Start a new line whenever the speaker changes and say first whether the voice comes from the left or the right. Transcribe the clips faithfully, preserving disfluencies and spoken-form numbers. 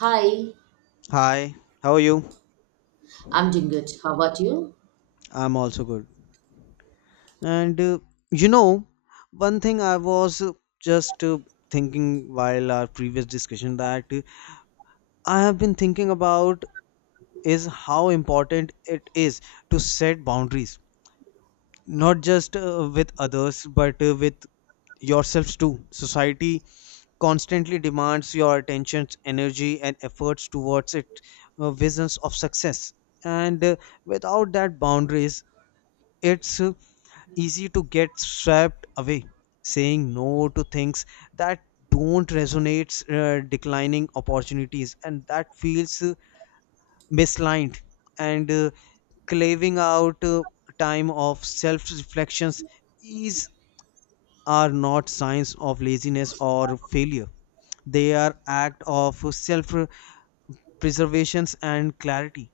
right: Hi,
left: Hi, how are you?
right: I'm doing good. How about you?
left: I'm also good. And uh, you know, one thing I was uh, just uh, thinking while our previous discussion that uh, I have been thinking about is how important it is to set boundaries, not just uh, with others, but uh, with yourselves too. Society constantly demands your attention, energy, and efforts towards its uh, visions of success. And uh, without that boundaries, it's uh, easy to get swept away, saying no to things that don't resonate, uh, declining opportunities, and that feels uh, misaligned, and uh, claving out uh, time of self reflections. These are not signs of laziness or failure; they are act of self preservation and clarity.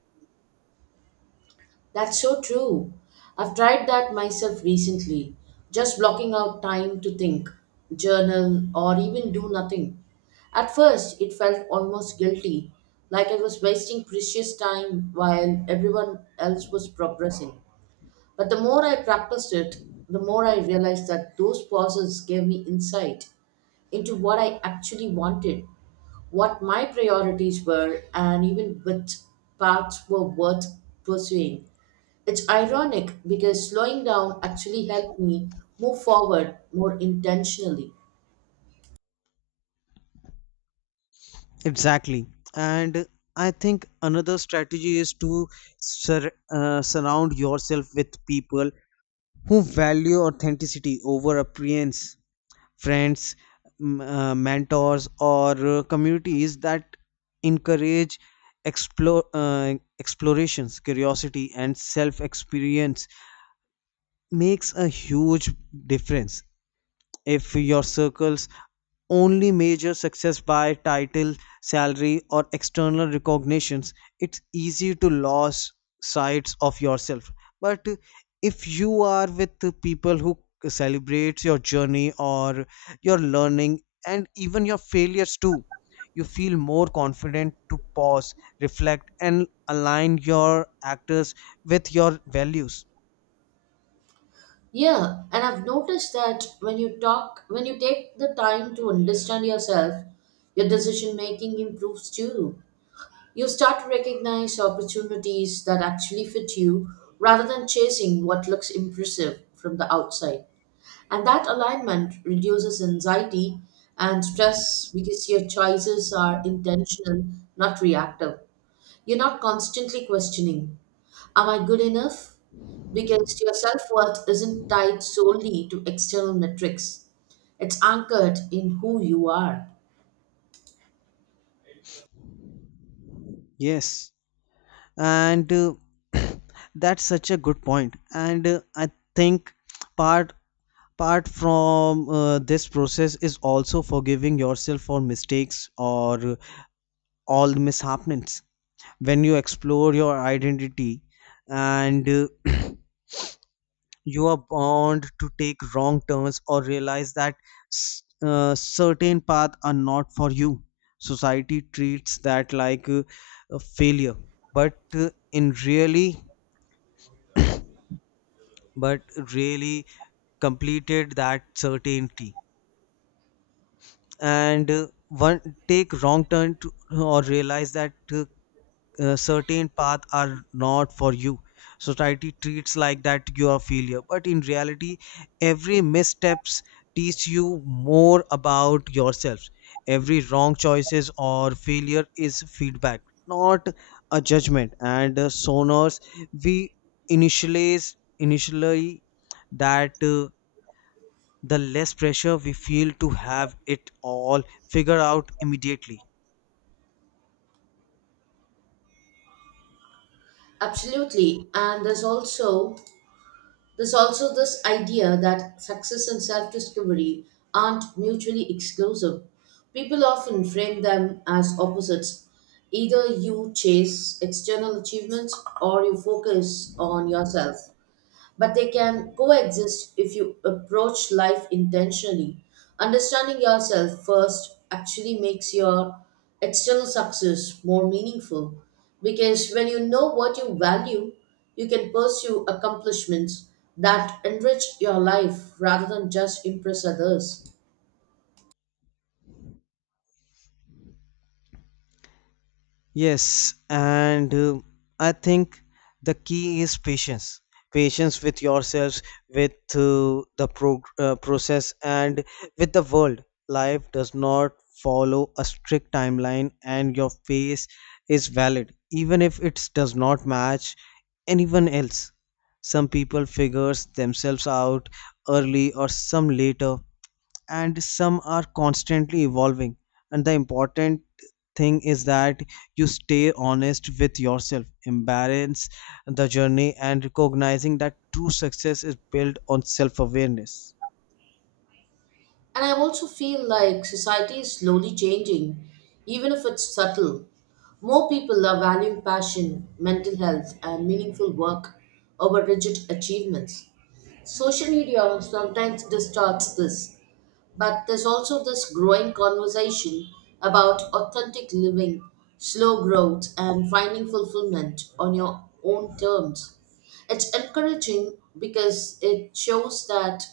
right: That's so true. I've tried that myself recently, just blocking out time to think, journal, or even do nothing. At first, it felt almost guilty, like I was wasting precious time while everyone else was progressing. But the more I practiced it, the more I realized that those pauses gave me insight into what I actually wanted, what my priorities were, and even which paths were worth pursuing. It's ironic because slowing down actually helped me move forward more intentionally.
left: Exactly. And I think another strategy is to sur- uh, surround yourself with people who value authenticity over appearance, friends, m- uh, mentors, or uh, communities that encourage explore, uh, explorations, curiosity, and self experience makes a huge difference if your circles only measure success by title, salary, or external recognitions, it's easy to lose sight of yourself. But if you are with the people who celebrate your journey or your learning and even your failures too, you feel more confident to pause, reflect, and align your actors with your values.
right: Yeah, and I've noticed that when you talk, when you take the time to understand yourself, your decision making improves too. You start to recognize opportunities that actually fit you rather than chasing what looks impressive from the outside. And that alignment reduces anxiety and stress because your choices are intentional, not reactive. You're not constantly questioning, am I good enough? Because your self worth isn't tied solely to external metrics, it's anchored in who you are.
left: Yes. and uh, that's such a good point point. and uh, i think part part from uh, this process is also forgiving yourself for mistakes or uh, all the mishappenings when you explore your identity and uh, you are bound to take wrong turns or realize that s- uh, certain paths are not for you, society treats that like uh, a failure, but uh, in really but really completed that certainty. And uh, one take wrong turn to, or realize that uh, uh, certain paths are not for you, society treats like that you are failure, but in reality every missteps teach you more about yourself, every wrong choices or failure is feedback not a judgment. And uh, sonors we initialize initially that uh, the less pressure we feel to have it all figured out immediately.
right: Absolutely. And there's also There's also this idea that success and self discovery aren't mutually exclusive. People often frame them as opposites. Either you chase external achievements or you focus on yourself, but they can coexist if you approach life intentionally. Understanding yourself first actually makes your external success more meaningful because when you know what you value, you can pursue accomplishments that enrich your life rather than just impress others.
left: Yes, and uh, I think the key is patience. Patience with yourselves, with uh, the pro- uh, process, and with the world. Life does not follow a strict timeline, and your pace is valid, even if it does not match anyone else. Some people figures themselves out early or some later and some are constantly evolving, and the important thing is that you stay honest with yourself, embrace the journey and recognizing that true success is built on self-awareness.
right: And I also feel like society is slowly changing, even if it's subtle. More people are valuing passion, mental health, and meaningful work over rigid achievements. Social media sometimes distorts this, but there's also this growing conversation about authentic living, slow growth, and finding fulfillment on your own terms. It's encouraging because it shows that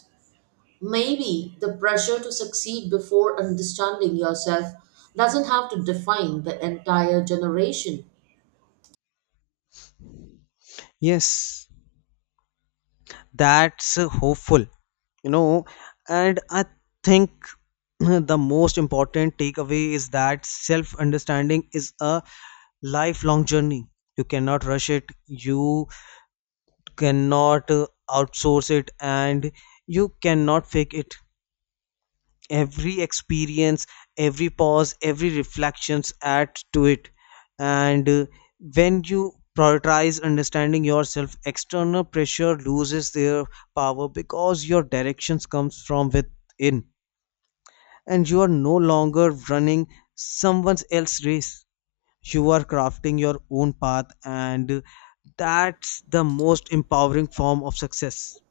right: maybe the pressure to succeed before understanding yourself doesn't have to define the entire generation.
left: Yes that's uh, hopeful you know and i think the most important takeaway is that self-understanding is a lifelong journey. You cannot rush it, you cannot uh, outsource it, and you cannot fake it. Every experience, every pause, every reflections add to it. And uh, when you prioritize understanding yourself, external pressure loses their power because your directions comes from within, and you are no longer running someone else's race. You are crafting your own path, and that's the most empowering form of success.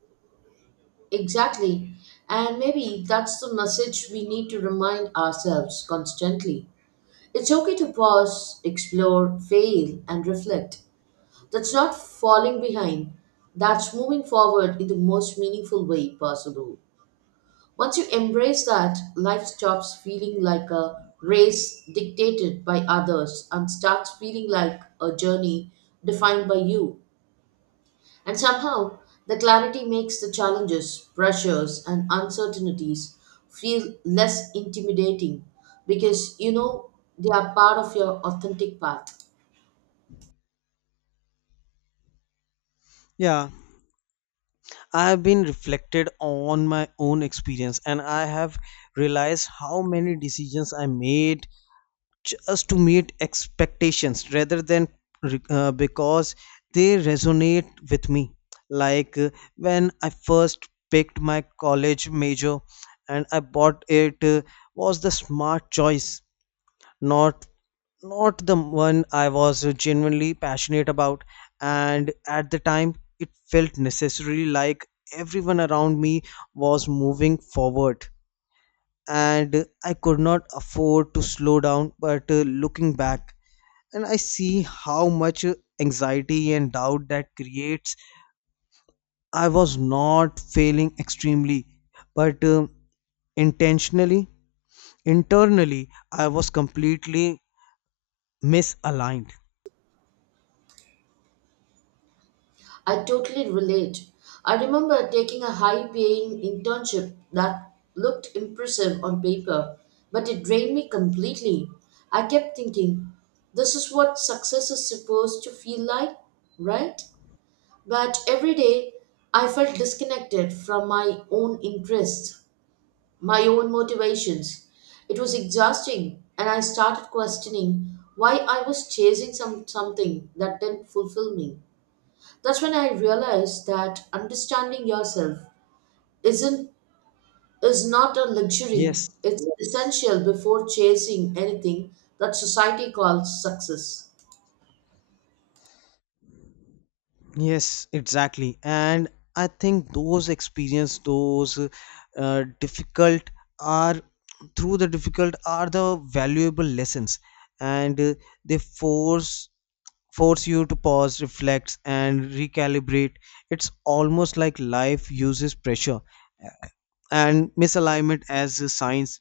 right: Exactly. And maybe that's the message we need to remind ourselves constantly. It's okay to pause, explore, fail, and reflect. That's not falling behind, that's moving forward in the most meaningful way possible. Once you embrace that, life stops feeling like a race dictated by others and starts feeling like a journey defined by you. And somehow, the clarity makes the challenges, pressures, and uncertainties feel less intimidating because you know they are part of your authentic path.
left: Yeah, I've been reflected on my own experience and I have realized how many decisions I made just to meet expectations rather than uh, because they resonate with me. Like uh, when I first picked my college major and I bought it uh, was the smart choice, not not the one I was genuinely passionate about, and at the time it felt necessarily like everyone around me was moving forward and I could not afford to slow down. But uh, looking back and I see how much uh, anxiety and doubt that creates. I was not failing extremely, but um intentionally internally I was completely misaligned.
right: I totally relate. I remember taking a high paying internship that looked impressive on paper, but it drained me completely. I kept thinking, this is what success is supposed to feel like, right? But every day I felt disconnected from my own interests, my own motivations. It was exhausting, and I started questioning why I was chasing some, something that didn't fulfill me. That's when I realized that understanding yourself isn't is not a luxury.
left: Yes
right: It's essential before chasing anything that society calls success.
left: Yes, exactly. And I think those experience, those uh, difficult are through the difficult are the valuable lessons, and uh, they force force you to pause, reflect, and recalibrate. It's almost like life uses pressure and misalignment as a science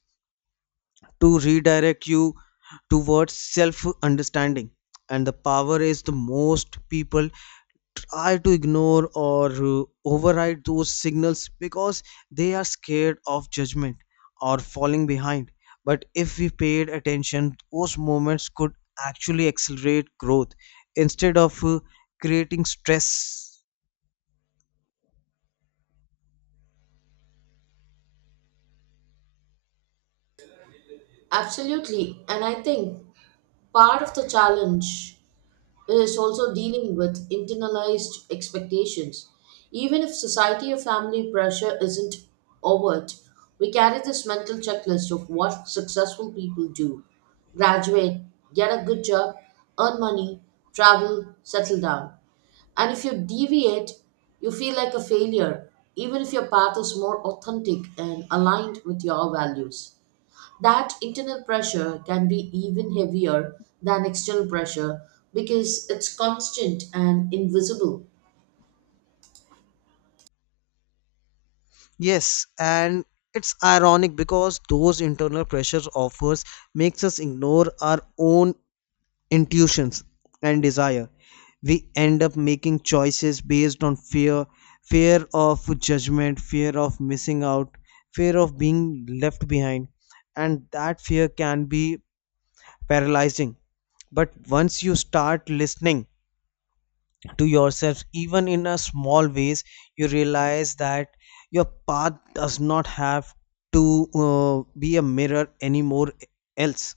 left: to redirect you towards self understanding. And the power is the most people are to ignore or uh, override those signals because they are scared of judgment or falling behind. But if we paid attention, those moments could actually accelerate growth instead of uh, creating stress.
right: Absolutely, and I think part of the challenge is also dealing with internalized expectations. Even if society or family pressure isn't overt, we carry this mental checklist of what successful people do: graduate, get a good job, earn money, travel, settle down. And if you deviate, you feel like a failure, even if your path is more authentic and aligned with your values. That internal pressure can be even heavier than external pressure because it's constant and invisible.
left: Yes, and it's ironic because those internal pressures offers makes us ignore our own intuitions and desire. We end up making choices based on fear, fear of judgment, fear of missing out, fear of being left behind, and that fear can be paralyzing. But once you start listening to yourself, even in a small ways, you realize that your path does not have to uh, be a mirror anymore else,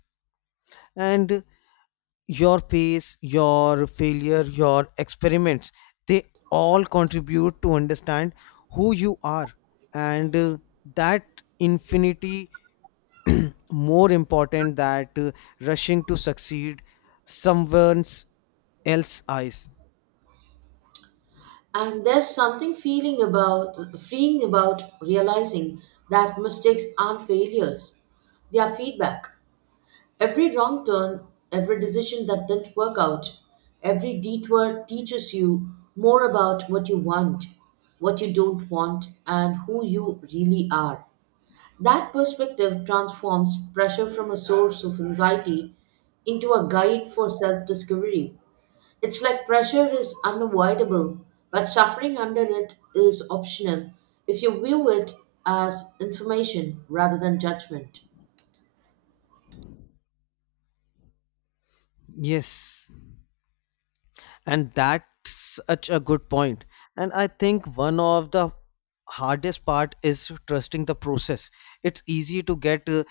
left: and your pace, your failure, your experiments, they all contribute to understand who you are. And uh, that infinity more important that uh, rushing to succeed someone's else eyes.
right: And there's something feeling about freeing about realizing that mistakes aren't failures. They are feedback. Every wrong turn, every decision that didn't work out, every detour teaches you more about what you want, what you don't want, and who you really are. That perspective transforms pressure from a source of anxiety into a guide for self discovery. It's like pressure is unavoidable, but suffering under it is optional if you view it as information rather than judgment.
left: Yes, and that's such a good point point. and i think one of the hardest part is trusting the process. It's easy to get uh,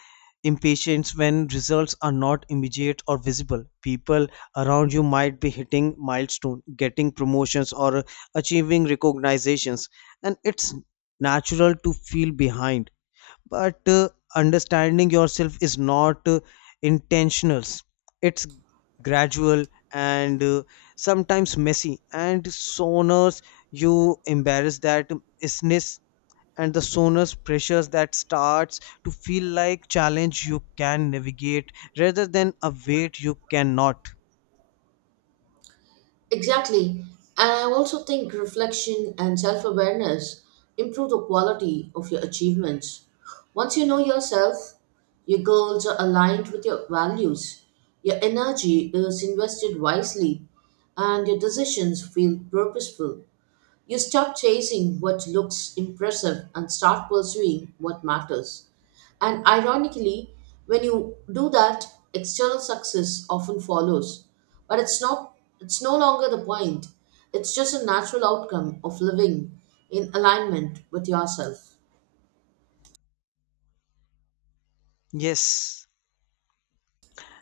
left: impatient when results are not immediate or visible. People around you might be hitting milestone, getting promotions or achieving recognitions, and it's natural to feel behind. But uh, understanding yourself is not uh, intentional, it's gradual, and uh, sometimes messy, and sooner you embrace that isness and the sooner pressures that starts to feel like challenge you can navigate rather than a weight you cannot.
right: Exactly. And I also think reflection and self awareness improve the quality of your achievements. Once you know yourself, your goals are aligned with your values, your energy is invested wisely, and your decisions feel purposeful. You stop chasing what looks impressive and start pursuing what matters. And ironically, when you do that, external success often follows. But it's not It's no longer the point. It's just a natural outcome of living in alignment with yourself.
left: Yes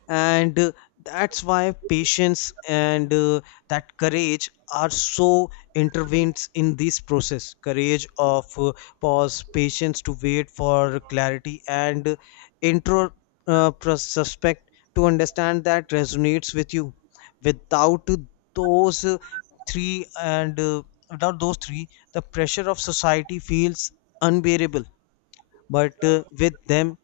left: and uh, that's why patience and uh, that courage are so intervenes in this process, courage of uh, pause, patience to wait for clarity, and uh, intro uh, pros- suspect to understand that resonates with you. Without those uh, three and uh, without those three the pressure of society feels unbearable, but uh, with them,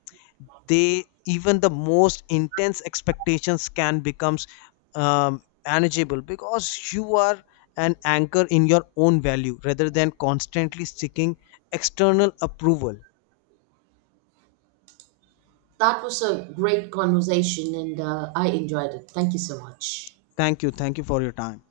left: they even the most intense expectations can becomes um, manageable because you are an anchor in your own value rather than constantly seeking external approval.
right: That was a great conversation and uh, I enjoyed it. Thank you so much.
left: Thank you, thank you for your time.